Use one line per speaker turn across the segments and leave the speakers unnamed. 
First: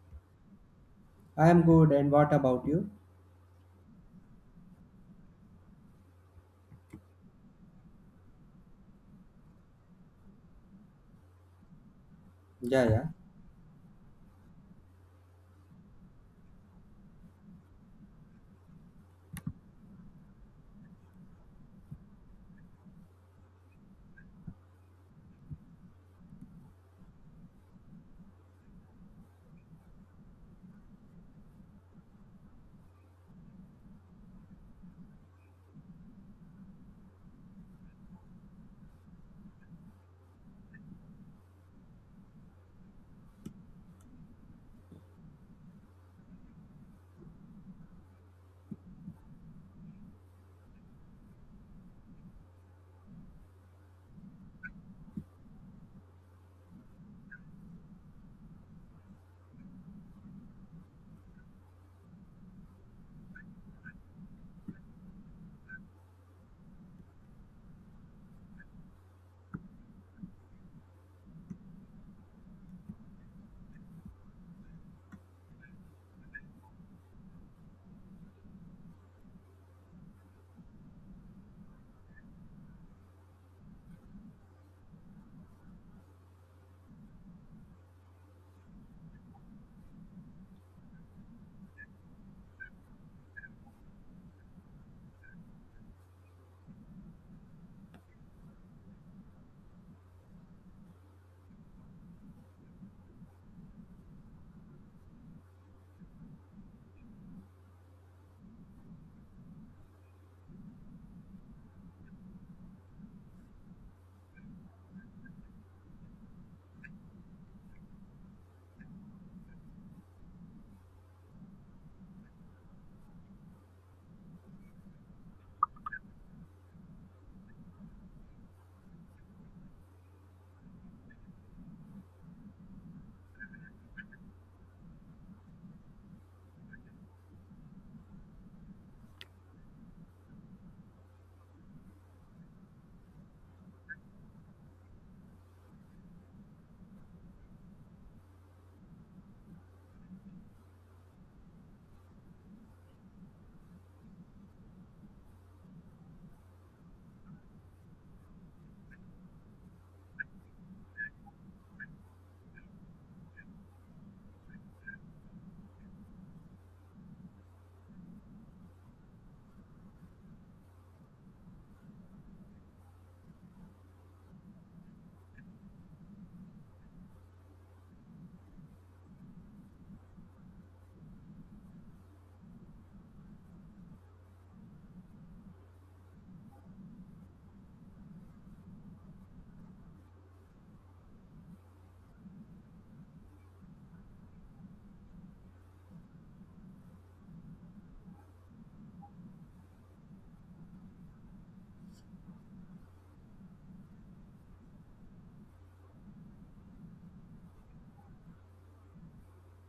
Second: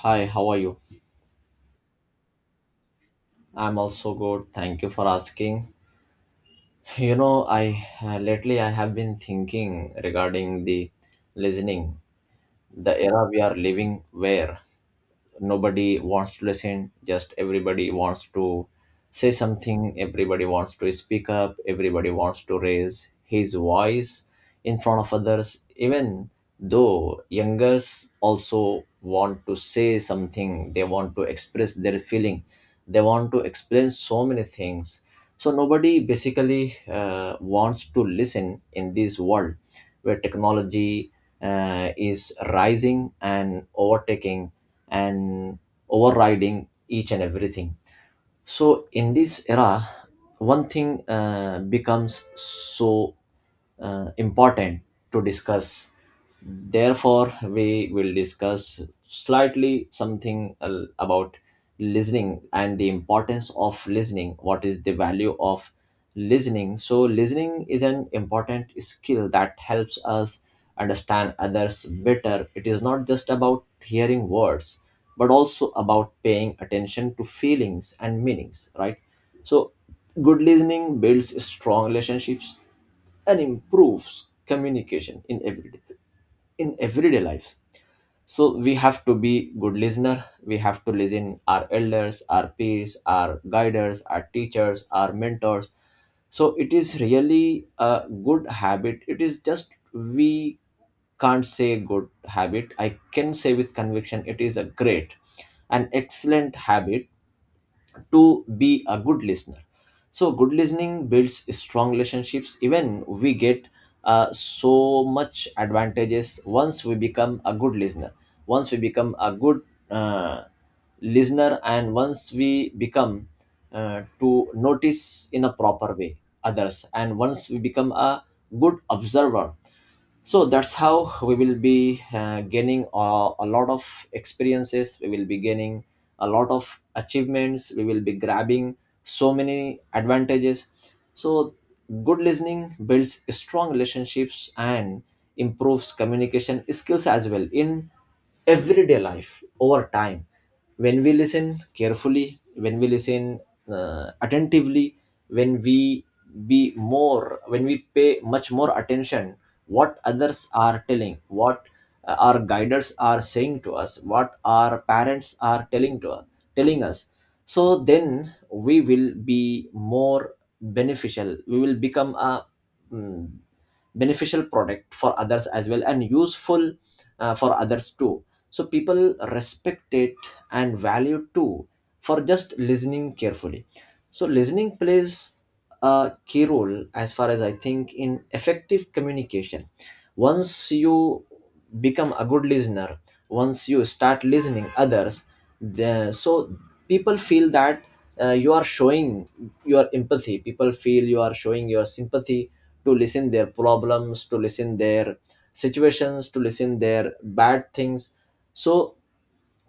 Hi, how are you?
I am good, and what about you?
I'm also good. Thank you for asking. I lately I have been thinking regarding the listening,
Yeah,
the
yeah.
era we are living where nobody wants to listen. Just everybody wants to say something, everybody wants to speak up, everybody wants to raise his voice in front of others. Even though youngers also want to say something, they want to express their feeling, they want to explain so many things. So nobody basically wants to listen in this world where technology is rising and overtaking and overriding each and everything. So in this era, one thing becomes so important to discuss. Therefore, we will discuss slightly something about listening and the importance of listening. What is the value of listening? So, listening is an important skill that helps us understand others better. It is not just about hearing words, but also about paying attention to feelings and meanings, right? So, good listening builds strong relationships and improves communication in everyday lives. So we have to be good listener, we have to listen our elders, our peers, our guiders, our teachers, our mentors. So it is really a good habit. It is just we can't say good habit, I can say with conviction it is a great, an excellent habit to be a good listener. So good listening builds strong relationships, even we get so much advantages once we become a good listener. Once we become a good uh, listener, and once we become to notice in a proper way others, and once we become a good observer, so that's how we will be gaining a lot of experiences, we will be gaining a lot of achievements, we will be grabbing so many advantages. So good listening builds strong relationships and improves communication skills as well in everyday life. Over time, when we listen carefully, when we listen attentively, when we pay much more attention what others are telling, what our guiders are saying to us, what our parents are telling us, so then we will be more beneficial, we will become a mm, beneficial product for others as well, and useful for others too. So people respect it and value too for just listening carefully. So, listening plays a key role, as far as I think, in effective communication. Once you become a good listener, once you start listening others, so people feel that you are showing your empathy. People feel you are showing your sympathy to listen their problems, to listen their situations, to listen their bad things. So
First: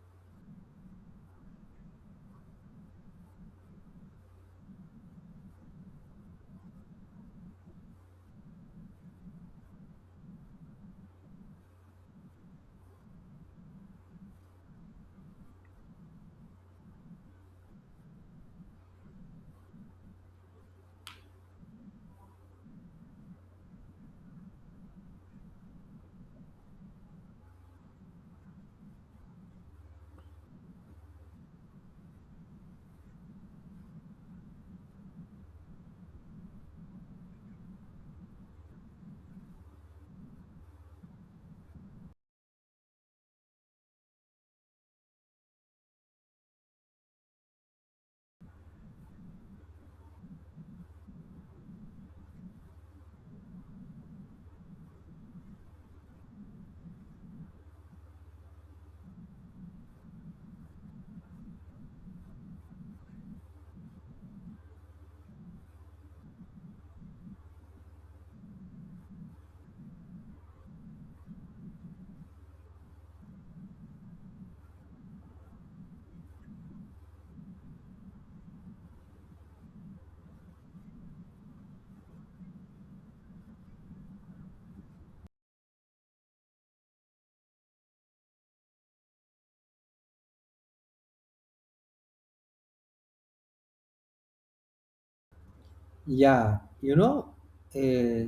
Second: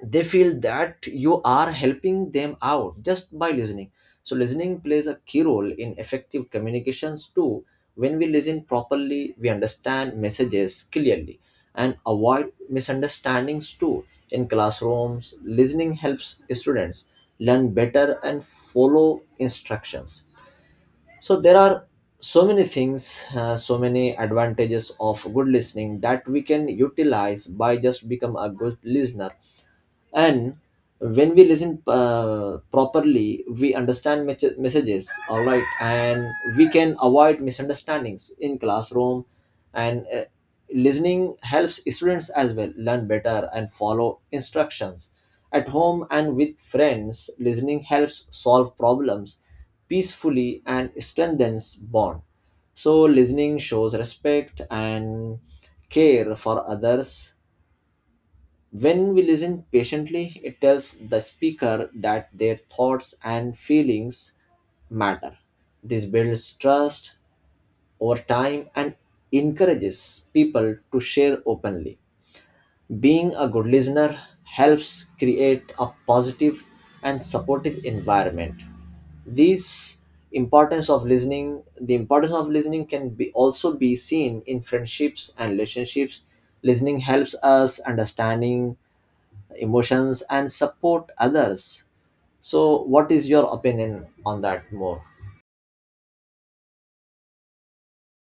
they feel that you are helping them out just by listening. So listening plays a key role in effective communications too. When we listen properly, we understand messages clearly and avoid misunderstandings too. In classrooms, listening helps students learn better and follow instructions. So there are so many things, so many advantages of good listening that we can utilize by just become a good listener. And when we listen properly, we understand messages all right, and we can avoid misunderstandings in classroom. And listening helps students as well learn better and follow instructions. At home and with friends, listening helps solve problems peacefully and strengthens bond. So listening shows respect and care for others. When we listen patiently, it tells the speaker that their thoughts and feelings matter. This builds trust over time and encourages people to share openly. Being a good listener helps create a positive and supportive environment. These importance of listening, the importance of listening can be also be seen in friendships and relationships. Listening helps us understanding emotions and support others. So, what is your opinion on that more?
Yeah, you know, eh,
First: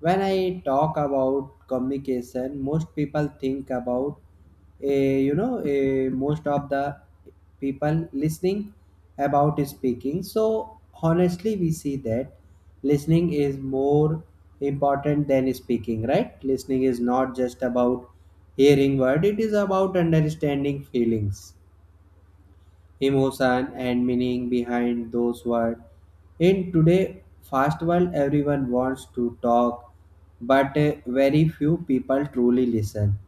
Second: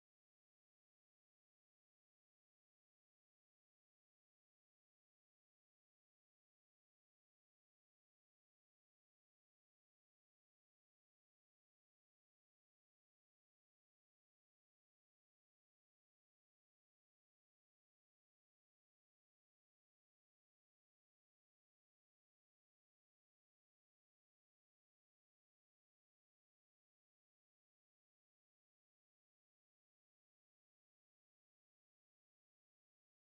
when I talk about communication, most people think about, most of the people listening about speaking. So, honestly, we see that listening is more important than speaking, right? Listening is not just about hearing word, it is about understanding feelings emotion and meaning behind those words. In today fast world, everyone wants to talk, but very few people truly listen.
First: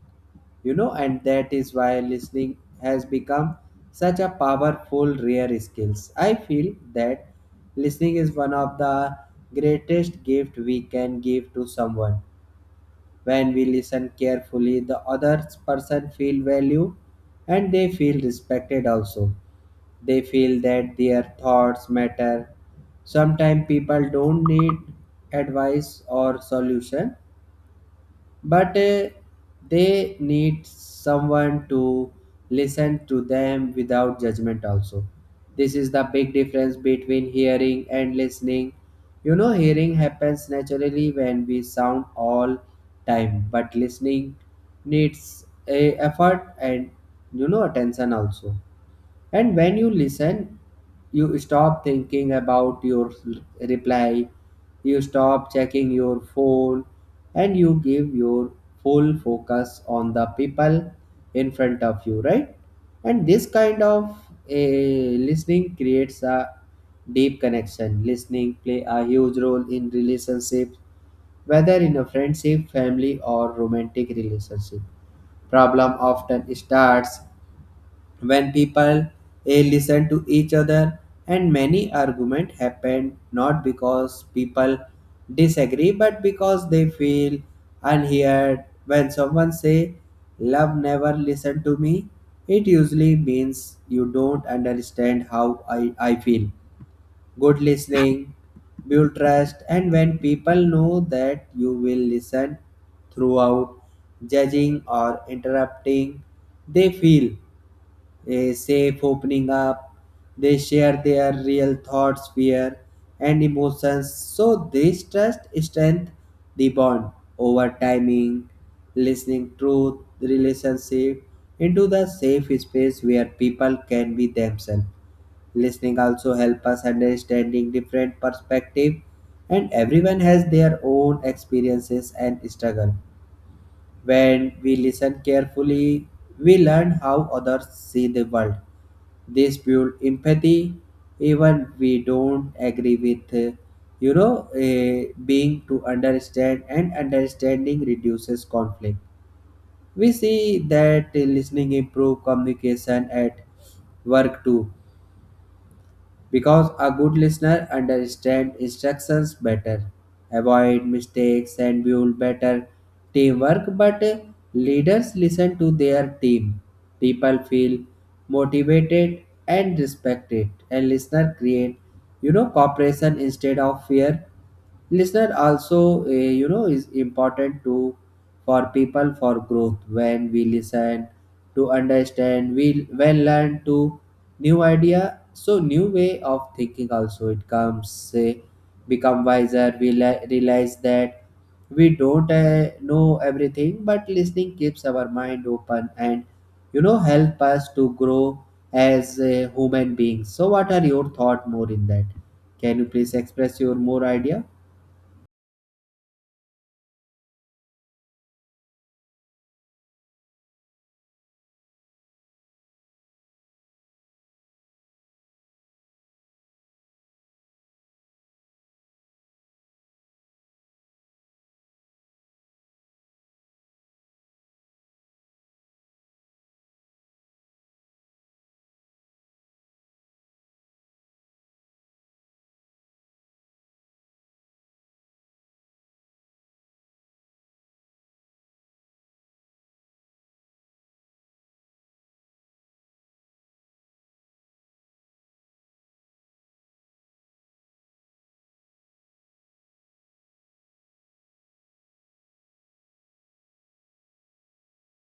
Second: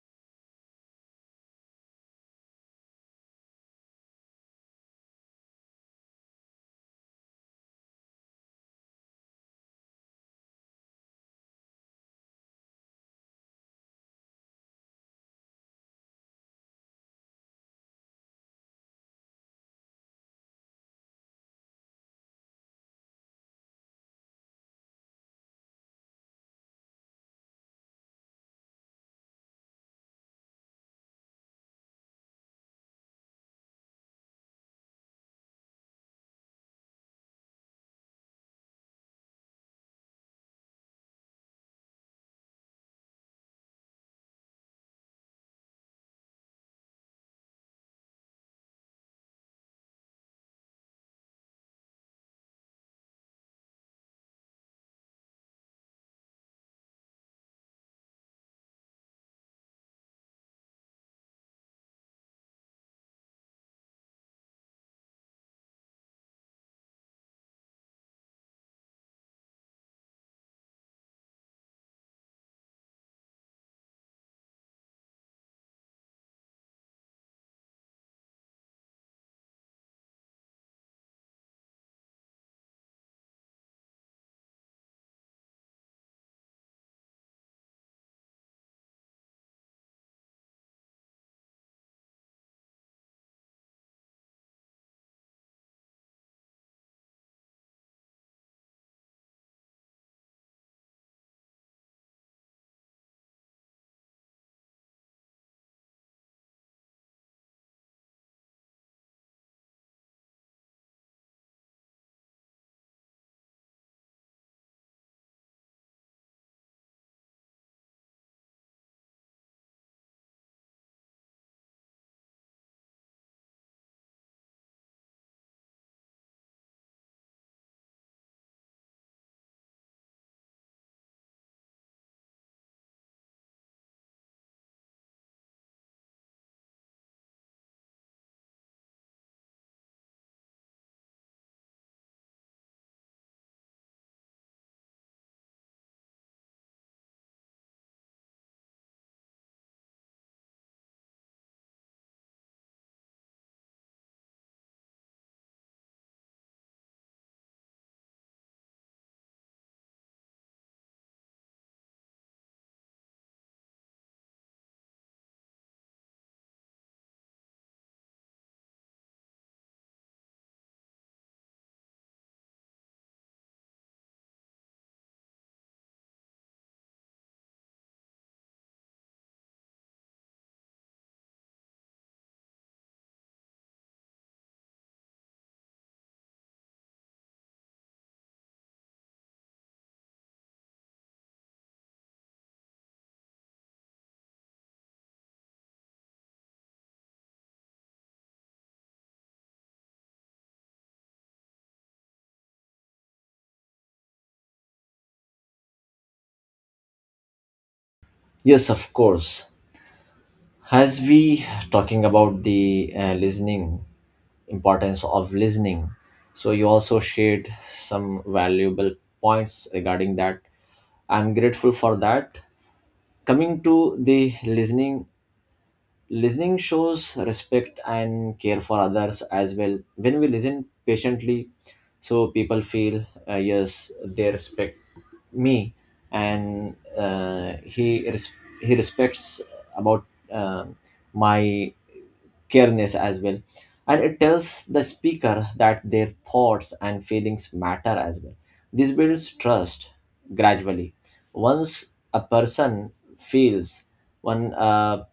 You know, and that is why listening has become such a powerful rare skills. I feel that listening is one of the greatest gift we can give to someone. When we listen carefully, the other person feel value and they feel respected also they feel that their thoughts matter. Sometimes people don't need advice or solution, but they need someone to listen to them without judgment also. This is the big difference between hearing and listening. You know, hearing happens naturally when we sound all time, but listening needs a effort and you know attention also. And when you listen, you stop thinking about your reply, you stop checking your phone, and you give your full focus on the people in front of you, right? And this kind of a listening creates a deep connection. Listening play a huge role in relationships, whether in a friendship, family, or romantic relationship problem often starts when people listen to each other, and many argument happen not because people disagree but because they feel unheard. When someone say love never listen to me, it usually means you don't understand how I feel. Good listening build trust, and when people know that you will listen throughout judging or interrupting, they feel a safe opening up. They share their real thoughts, fear, and emotions. So this trust strength the bond over timing, listening truth, relationship into the safe space where people can be themselves. Listening also help us understanding different perspective, and everyone has their own experiences and struggle. When we listen carefully, we learn how others see the world. This build empathy even we don't agree with being to understand, and understanding reduces conflict. We see that listening improve communication at work too, because a good listener understands instructions better, avoid mistakes, and build better teamwork. But leaders listen to their team. People feel motivated and respected, and listener create, you know, cooperation instead of fear. Listener also you know is important to for people for growth. When we listen to understand, we when learn to new idea, so new way of thinking also it comes say become wiser. We realize that we don't know everything, but listening keeps our mind open and you know help us to grow as human beings. So what are your thought more in that? Can you please express your more idea?
Yes, of course. As we talking about the listening, importance of listening, so you also shared some valuable points regarding that. I'm grateful for that. Coming to the listening, listening shows respect and care for others as well. When we listen patiently, so people feel, yes, they respect me, and he he respects about uh, my careness as well, and it tells the speaker that their thoughts and feelings matter as well. This builds trust gradually. Once a person feels one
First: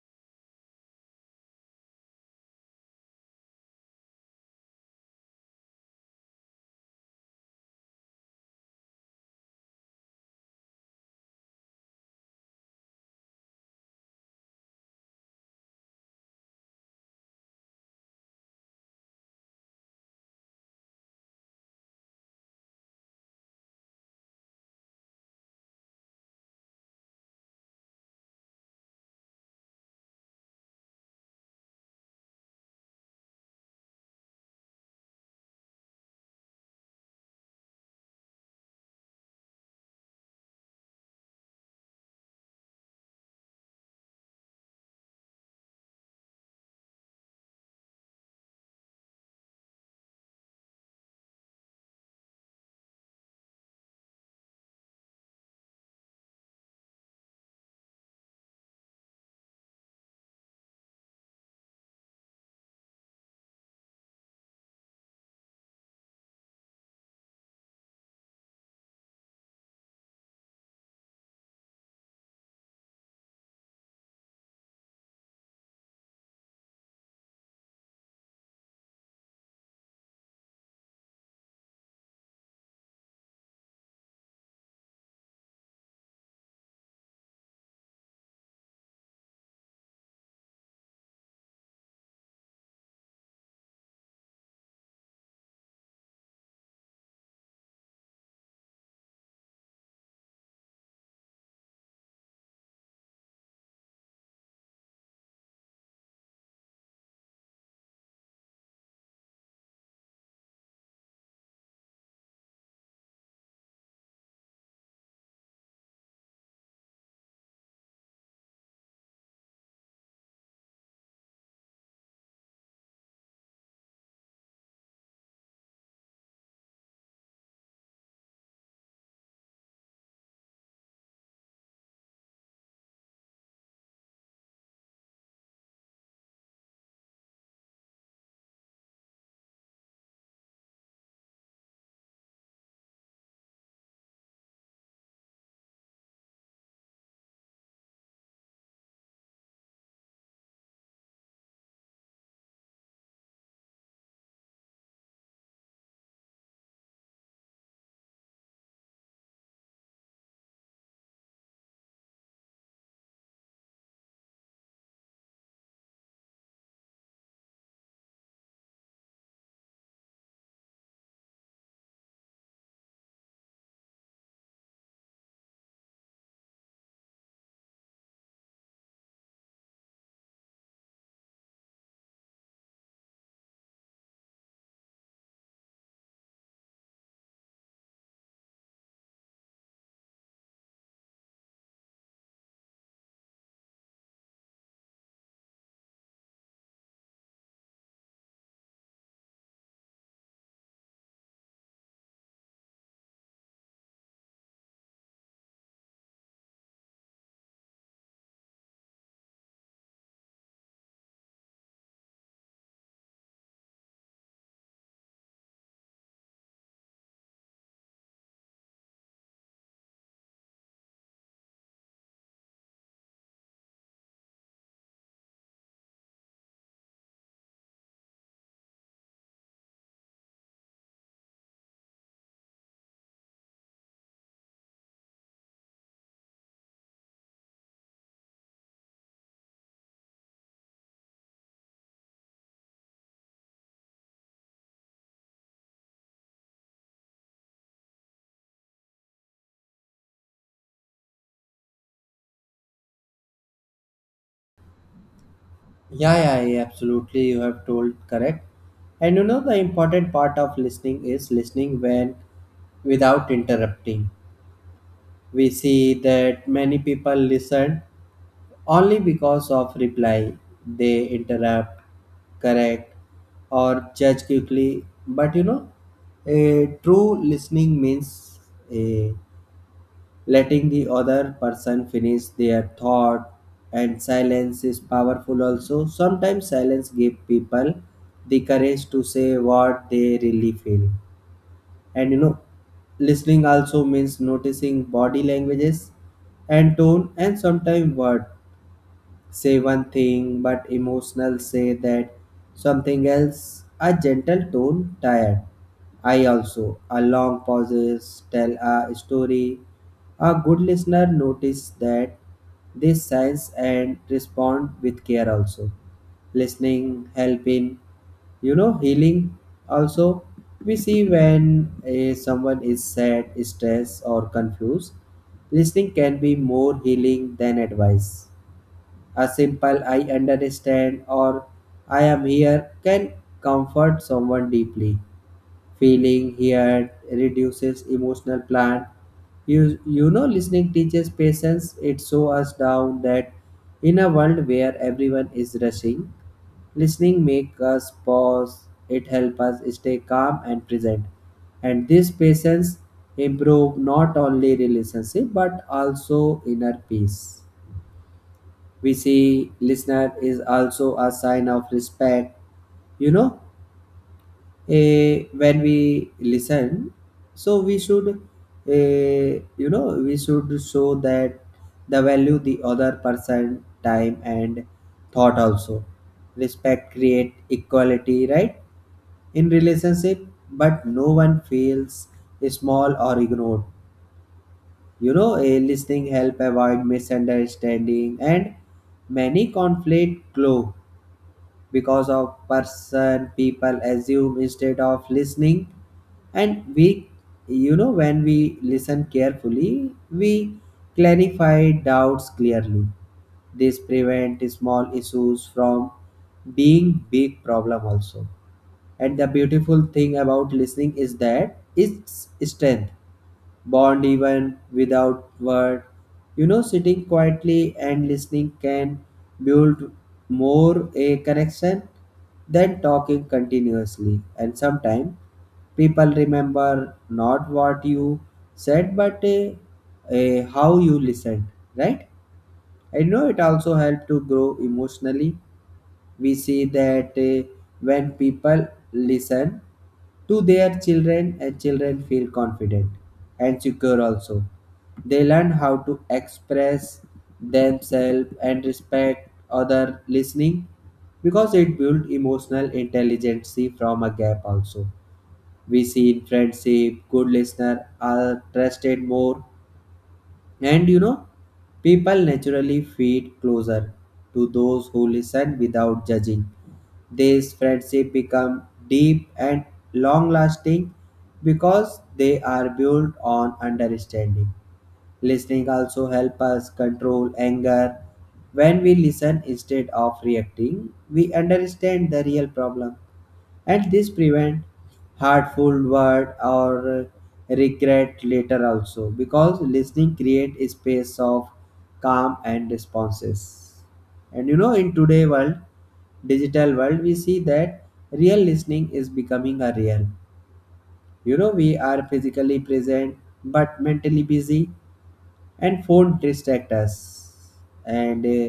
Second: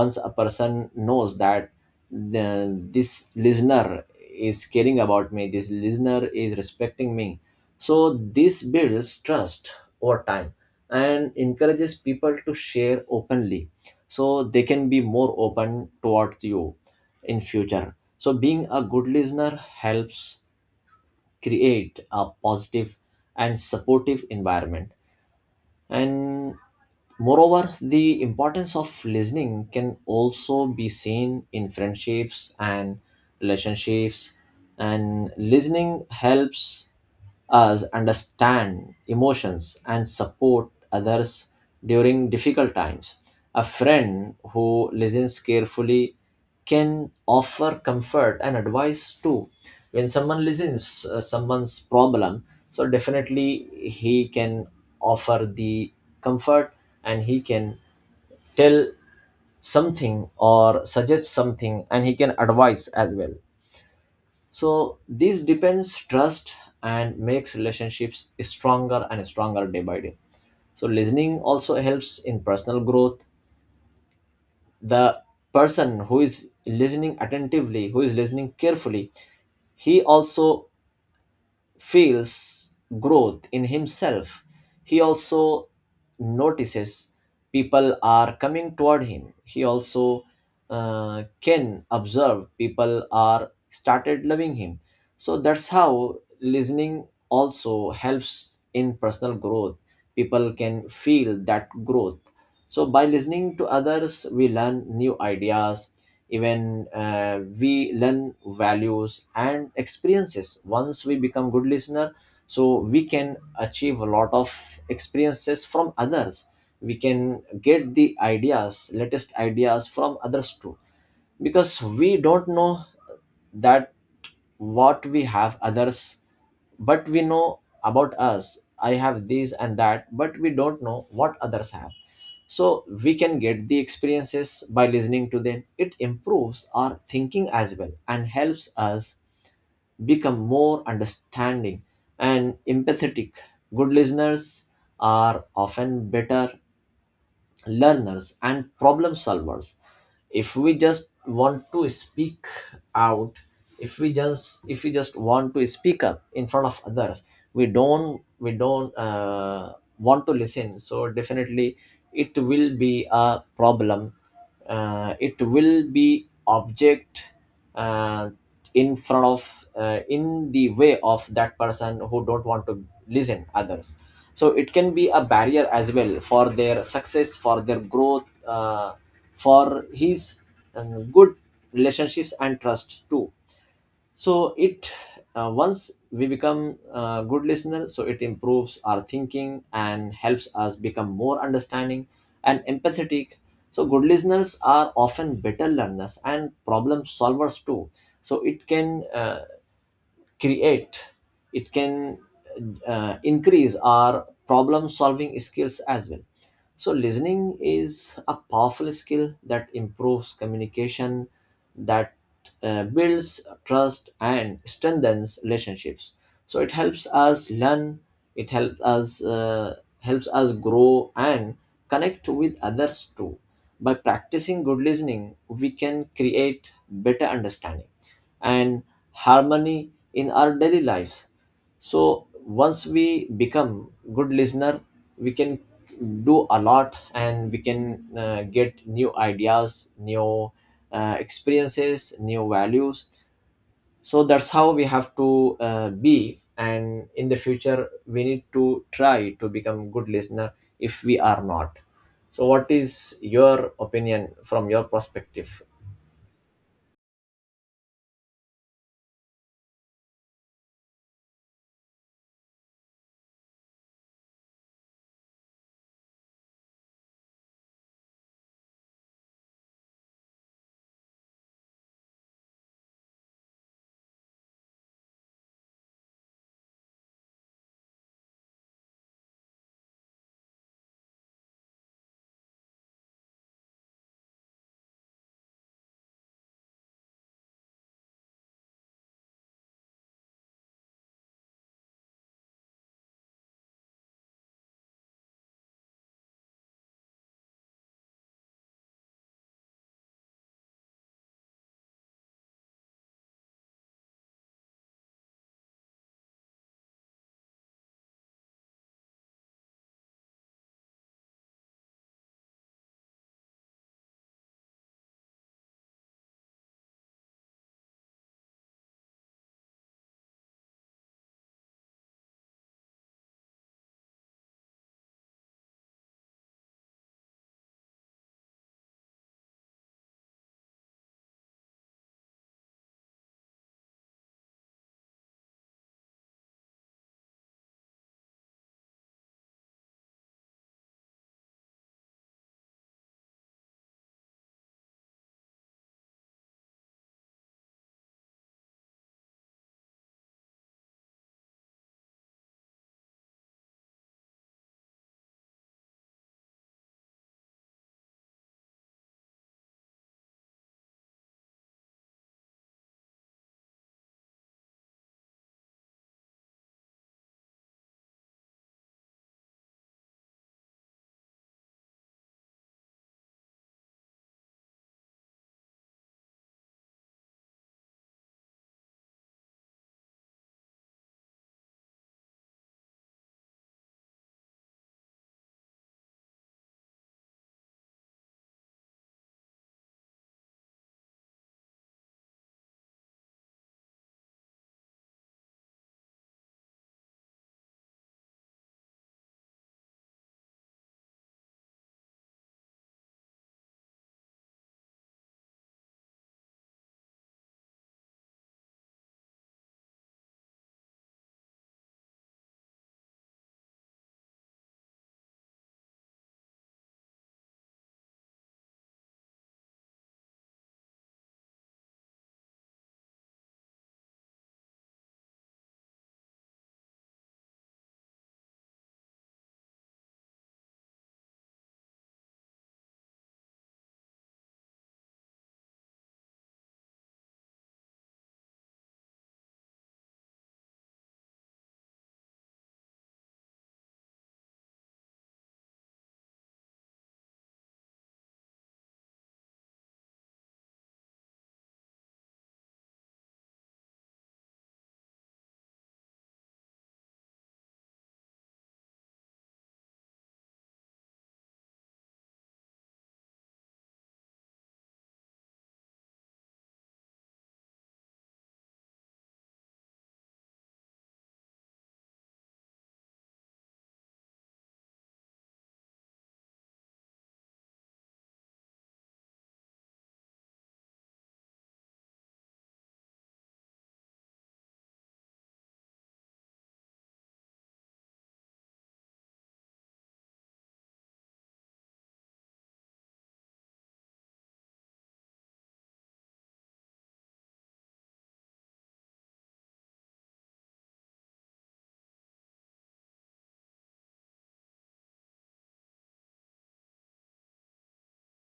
once a person knows that this listener is caring about me, this listener is respecting me, so this builds trust over time and encourages people to share openly. So they can be more open towards you in future. So being a good listener helps create a positive and supportive environment. And moreover, the importance of listening can also be seen in friendships and relationships, and listening helps us understand emotions and support others during difficult times. A friend who listens carefully can offer comfort and advice too. When someone listens someone's problem, so definitely he can offer the comfort, and he can tell something or suggest something, and he can advise as well. So this depends trust and makes relationships stronger and stronger day by day. So listening also helps in personal growth. The person who is listening attentively, who is listening carefully, he also feels growth in himself. He also notices people are coming toward him. He also can observe people are started loving him. So that's how listening also helps in personal growth. People can feel that growth. So by listening to others, we learn new ideas, even we learn values and experiences. Once we become good listener, so we can achieve a lot of experiences from others. We can get the ideas, latest ideas from others too, because we don't know that what we have others, but we know about us. I have this and that, but we don't know what others have. So we can get the experiences by listening to them. It improves our thinking as well and helps us become more understanding and empathetic. Good listeners are often better learners and problem solvers. If we just want to speak out, if we just want to speak up in front of others, we don't want to listen, so definitely it will be a problem. It will be object uh, in front of, in the way of that person who don't want to listen others. So it can be a barrier as well for their success, for their growth, for his good relationships and trust too. So it, once we become a good listener, so it improves our thinking and helps us become more understanding and empathetic. So good listeners are often better learners and problem solvers too. So it can create, it can increase our problem solving skills as well. So, listening is a powerful skill that improves communication, that builds trust, and strengthens relationships. So, it helps us learn, it helps us helps us grow and connect with others too. By practicing good listening, we can create better understanding and harmony in our daily lives. So once we become good listener, we can do a lot, and we can get new ideas, new experiences, new values. So that's how we have to be, and in the future we need to try to become good listener if we are not. So what is your opinion from your perspective?
Yeah, yeah, yeah, absolutely. You have told correct. And you know the important part of listening is listening when without interrupting. We see that many people listen only because of reply. They interrupt, correct, or judge quickly. But you know, a true listening means a letting the other person finish their thought, and silence is powerful also. Sometimes silence gives people the courage to say what they really feel. And you know, listening also means noticing body languages and tone, and sometimes word say one thing but emotional say that something else. A gentle tone tired I also a long pauses tell a story. A good listener notice that this signs and respond with care also. Listening helping, you know healing also. We see when someone is sad stressed or confused, listening can be more healing than advice. A simple I understand or I am here can comfort someone deeply. Feeling heard reduces emotional plan. You know, listening teaches patience. It shows us down that in a world where everyone is rushing, listening makes us pause. It helps us stay calm and present. And this patience improve not only relationship but also inner peace. We see listener is also a sign of respect. You know, when we listen, so we should you know we should show that the value the other person time and thought also. Respect create equality, right, in relationship, but no one feels small or ignored. You know a listening help avoid misunderstanding, and many conflict glow because of person people assume instead of listening. And we you know when we listen carefully we clarify doubts clearly. This prevent small issues from being big problem also. And the beautiful thing about listening is that it's strength bond even without word. You know, sitting quietly and listening can build more a connection than talking continuously. And sometimes people remember not what you said but a how you listened, right? I know it also helped to grow emotionally. We see that when people listen to their children, and children feel confident and secure also. They learn how to express themselves and respect other listening, because it builds emotional intelligence from a gap also. We see in friendship good listener are trusted more, and you know, people naturally feed closer to those who listen without judging. These friendships become deep and long lasting because they are built on understanding. Listening also helps us control anger. When we listen instead of reacting, we understand the real problem, and this prevent hurtful word or regret later also, because listening create a space of calm and responses. And you know in today world, digital world, we see that real listening is becoming a real, you know, we are physically present but mentally busy, and phone distract us. And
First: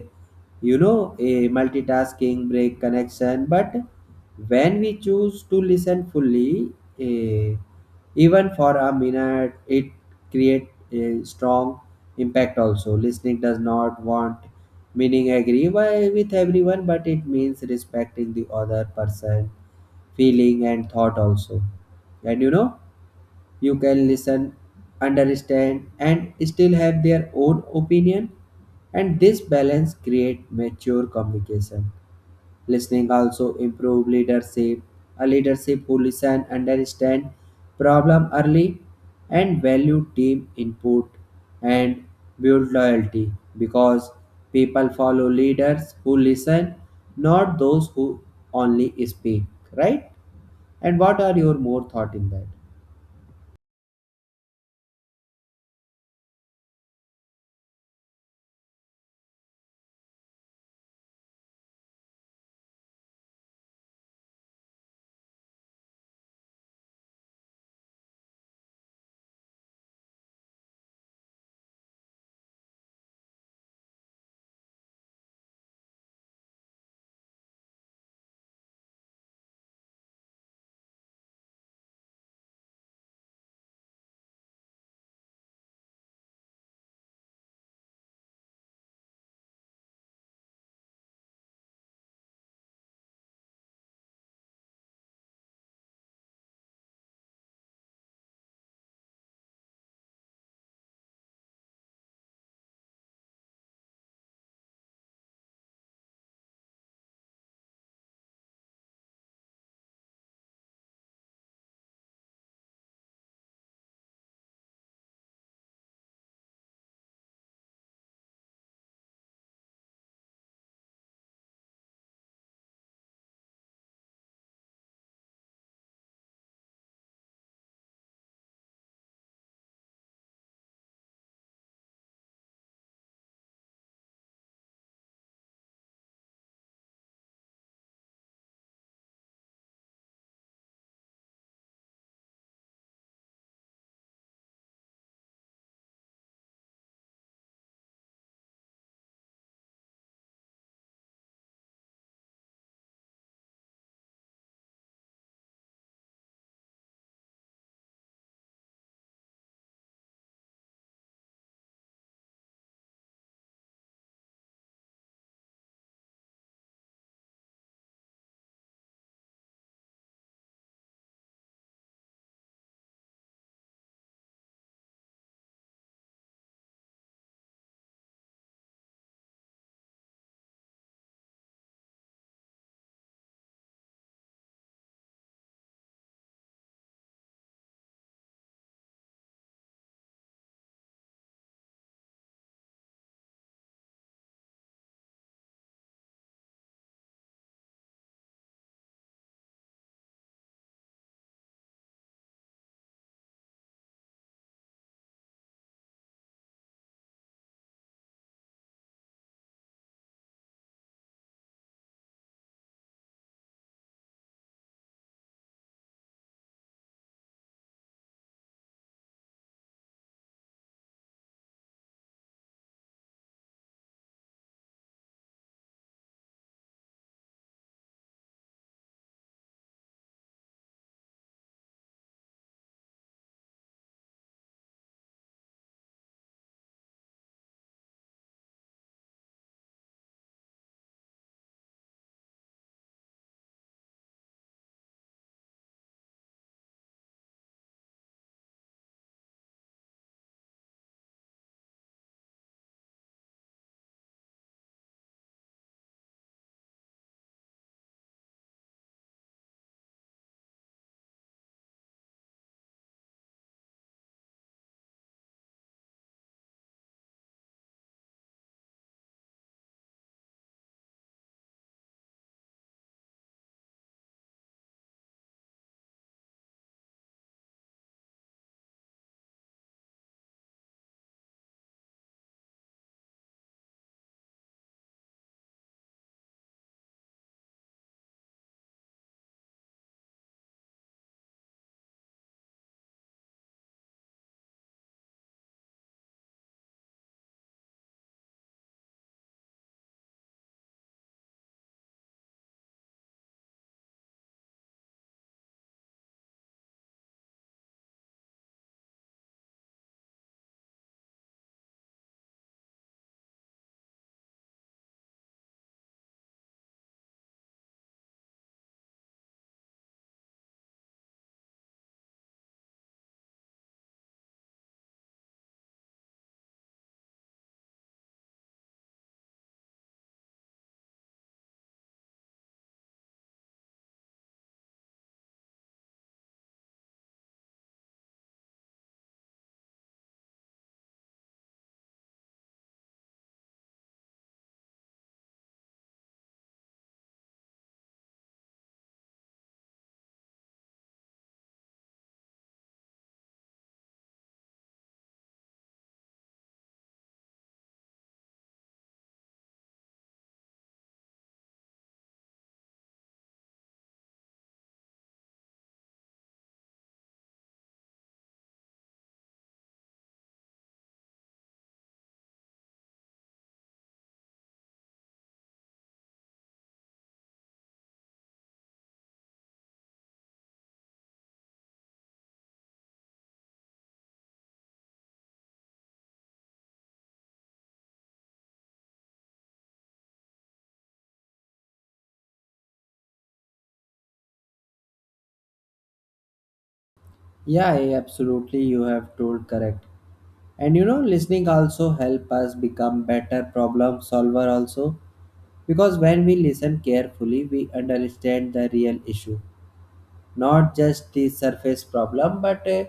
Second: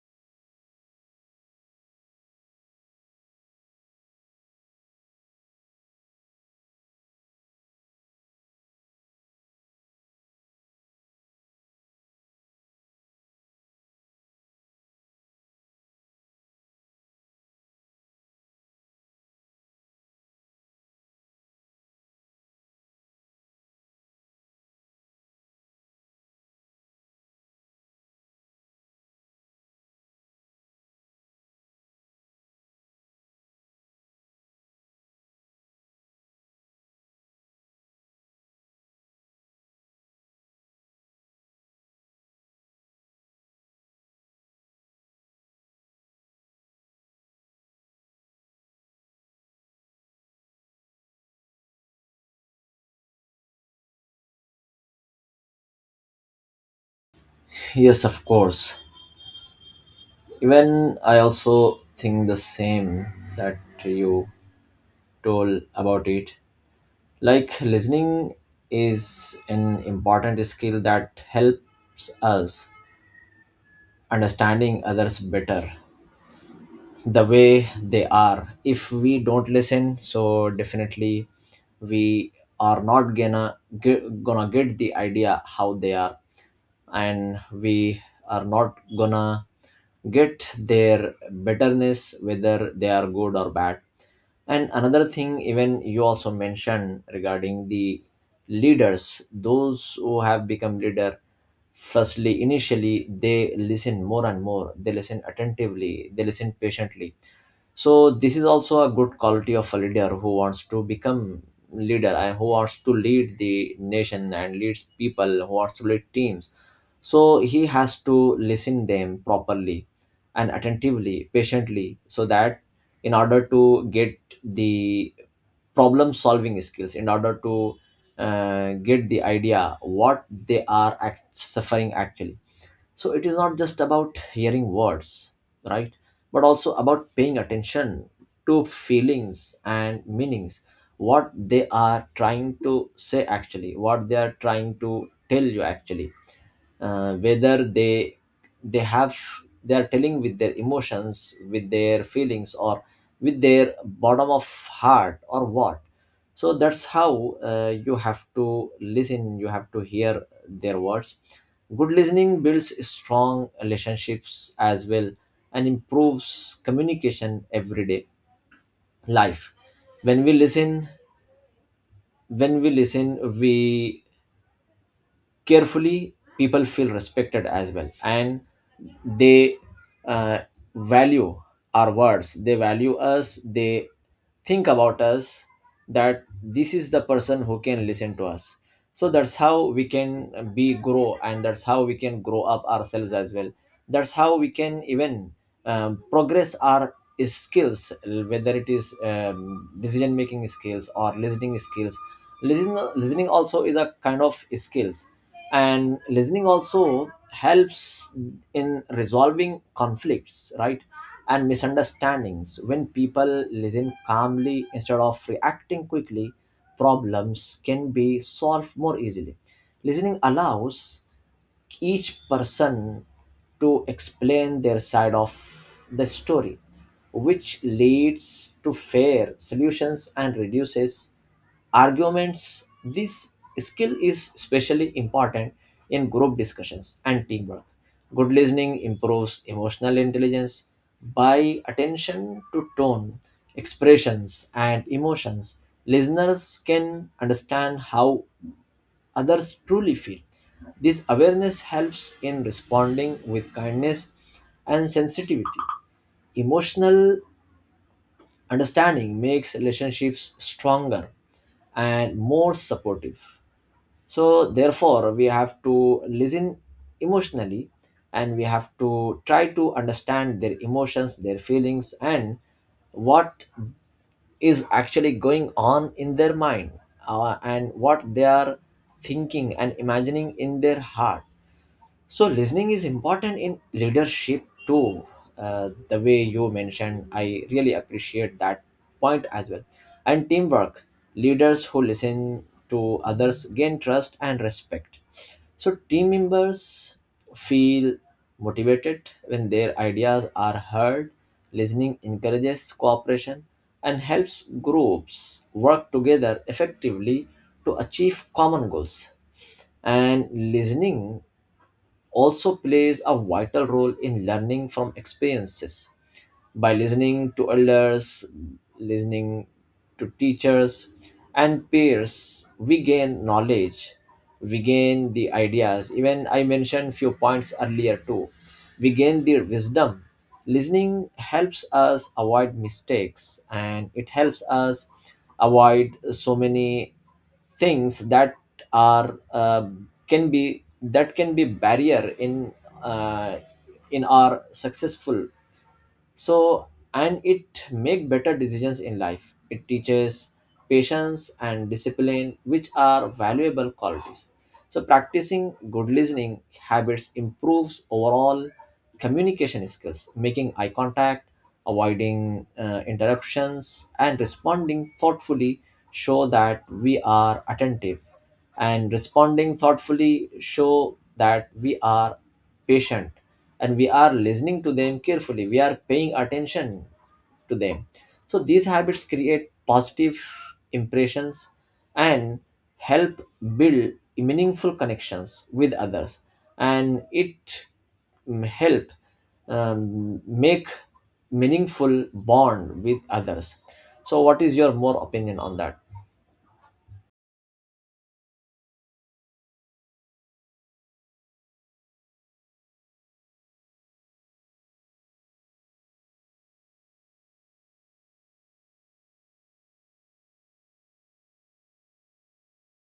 you know a multitasking break connection, but when we choose to listen fully, uh, even for a minute it create a strong impact also. Listening does not want meaning agree with everyone, but it means respecting the other person feeling and thought also. And you know you can listen, understand, and still have their own opinion. And this balance creates mature communication. Listening also improve leadership. A leadership who listen, understand problem early, and value team input and build loyalty, because people follow leaders who listen, not those who only speak. Right? And what are your more thought in that?
Yes, of course. Even I also think the same that you told about it. Like listening is an important skill that helps us understanding others better, the way they are. If we don't listen, so definitely we are not gonna get the idea how they are, and we are not gonna get their betterness whether they are good or bad. And another thing, even you also mentioned regarding the leaders, those who have become leader, firstly initially they listen more and more, they listen attentively, they listen patiently. So this is also a good quality of a leader who wants to become leader and who wants to lead the nation and leads people, who wants to lead teams. So he has to listen them properly and attentively, patiently, so that in order to get the problem solving skills, in order to get the idea what they are suffering actually. So it is not just about hearing words, right? But also about paying attention to feelings and meanings, what they are trying to say actually, what they are trying to tell you actually, whether they have, they are telling with their emotions, with their feelings, or with their bottom of heart, or what. So that's how you have to listen, you have to hear their words. Good listening builds strong relationships as well and improves communication everyday life. when we listen when we listen we carefully, people feel respected as well, and they uh, value our words, they value us, they think about us that this is the person who can listen to us. So that's how we can be grow, and that's how we can grow up ourselves as well. That's how we can even progress our skills, whether it is decision making skills or listening skills. Listening also is a kind of skills, and listening also helps in resolving conflicts, right, and misunderstandings. When people listen calmly instead of reacting quickly, problems can be solved more easily. Listening allows each person to explain their side of the story, which leads to fair solutions and reduces arguments. This skill is especially important in group discussions and teamwork. Good listening improves emotional intelligence. By attention to tone, expressions, and emotions, listeners can understand how others truly feel. This awareness helps in responding with kindness and sensitivity. Emotional understanding makes relationships stronger and more supportive. So, therefore, we have to listen emotionally, and we have to try to understand their emotions, their feelings, and what is actually going on in their mind, and what they are thinking and imagining in their heart. So listening is important in leadership too. The way you mentioned, I really appreciate that point as well. And teamwork, leaders who listen to others gain trust and respect. So team members feel motivated when their ideas are heard. Listening encourages cooperation and helps groups work together effectively to achieve common goals. And listening also plays a vital role in learning from experiences. By listening to elders, listening to teachers, and peers, we gain knowledge, we gain the ideas. Even I mentioned few points earlier too. We gain their wisdom. Listening helps us avoid mistakes, and it helps us avoid so many things that are, can be, that can be barrier in, uh, in our successful. So and it make better decisions in life. It teaches patience and discipline, which are valuable qualities. So practicing good listening habits improves overall communication skills. Making eye contact, avoiding interruptions, and responding thoughtfully show that we are attentive, and responding thoughtfully show that we are patient and we are listening to them carefully, we are paying attention to them. So these habits create positive impressions and help build meaningful connections with others. And it help make meaningful bond with others. So what is your more opinion on that?
Yeah, yeah, absolutely. You have told correct. And you know, listening also help us become better problem solver also, because when we listen carefully, we understand the real issue, not just the surface problem but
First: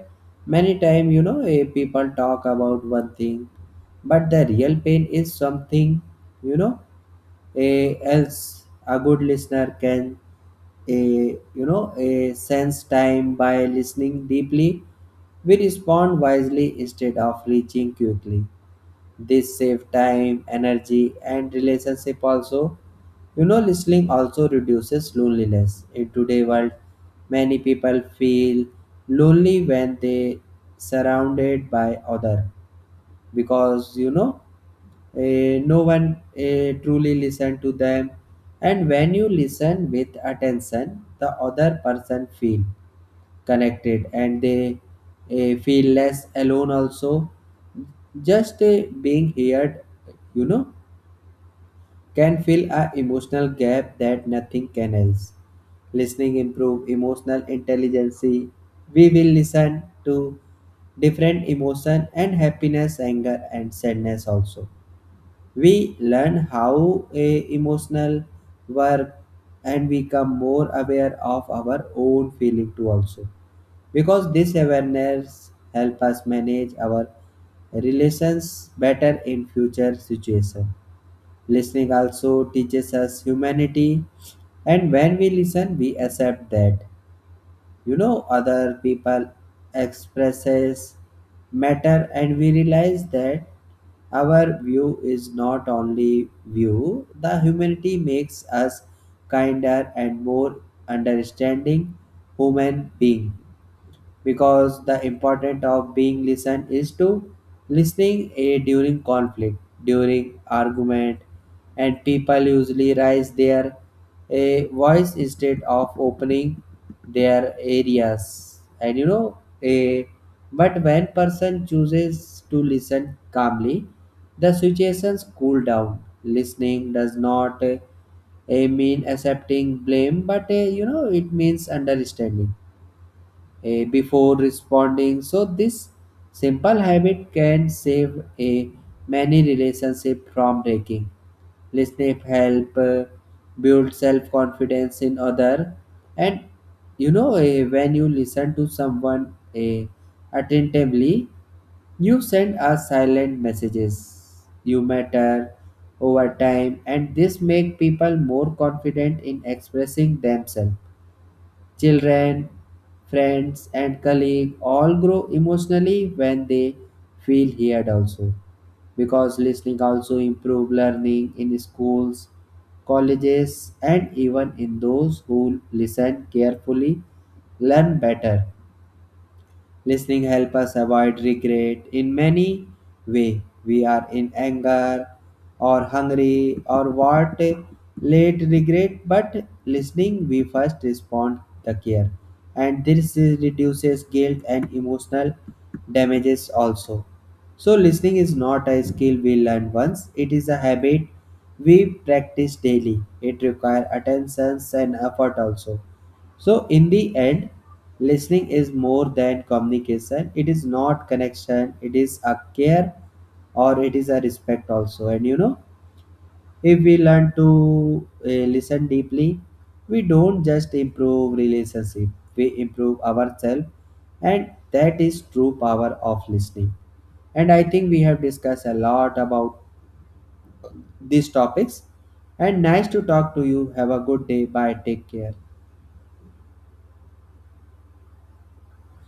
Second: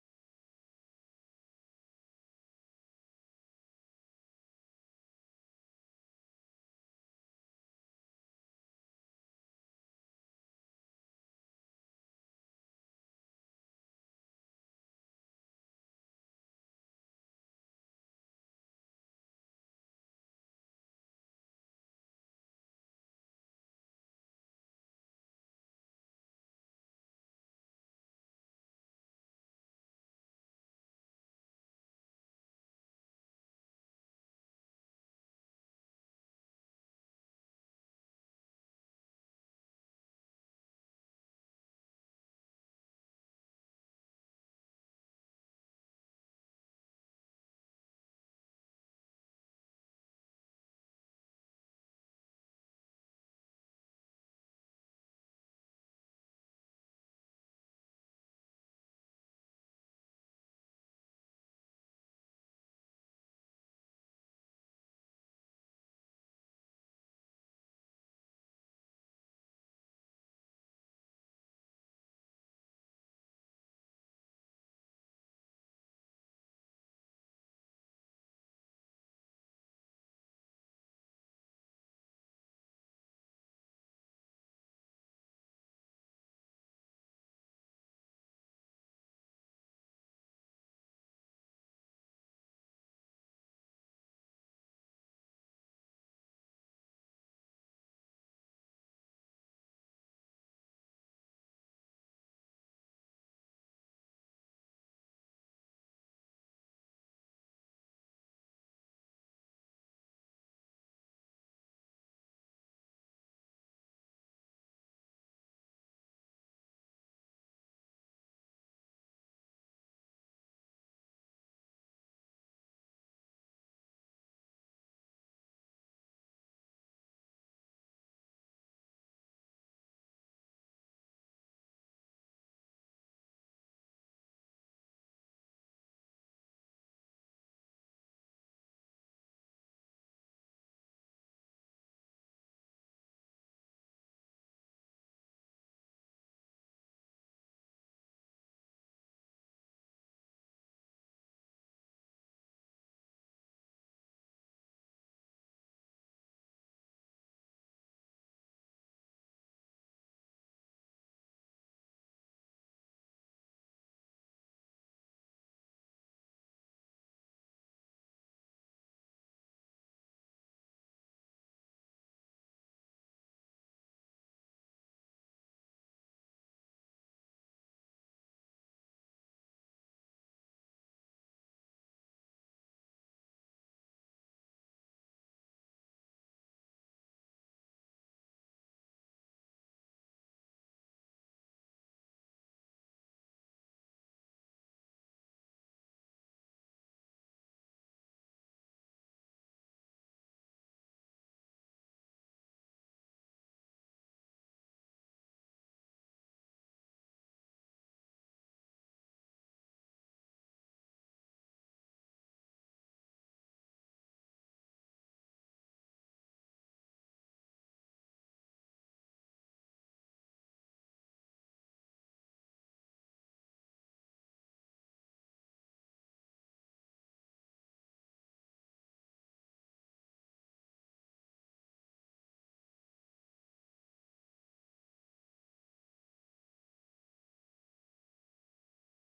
many time you know people talk about one thing but the real pain is something you know a else. A good listener can a you know a sense time by listening deeply. We respond wisely instead of reaching quickly. This save time, energy, and relationship also. You know, listening also reduces loneliness. In today's world, many people feel lonely when they surrounded by other, because you know no one truly listen to them. And when you listen with attention, the other person feel connected, and they feel less alone also. Just being heard, you know, can fill a emotional gap that nothing can else. Listening improve emotional intelligence. We will listen to different emotion and happiness anger and sadness also. We learn how a emotional work and become more aware of our own feeling too also, because this awareness help us manage our relations better in future situation. Listening also teaches us humanity, and when we listen we accept that you know other people expresses matter, and we realize that our view is not only view. The humanity makes us kinder and more understanding human being, because the important of being listened is to listening a during conflict, during argument, and people usually raise their a voice instead of opening their areas. And you know a but when person chooses to listen calmly, the situations cool down. Listening does not mean accepting blame, but you know it means understanding before responding. So this simple habit can save a many relationship from breaking. Listening help build self confidence in other, and you know when you listen to someone attentively, you send us silent messages. You matter over time, and this make people more confident in expressing themselves. Children, friends, and colleagues all grow emotionally when they feel heard also, because listening also improve learning in schools colleges and even in those who listen carefully learn better. Listening help us avoid regret in many way. We are in anger or hungry or what late regret, but listening we first respond the care. And this reduces guilt and emotional damages also. So listening is not a skill we learn once, it is a habit we practice daily. It requires attention and effort also. So, in the end, listening is more than communication. It is not connection, it is a care, or it is a respect also. And you know, if we learn to listen deeply, we don't just improve relationship, we improve ourselves. And that is true power of listening. And I think we have discussed a lot about these topics. And nice to talk to you. Have a good day. Bye. Take care.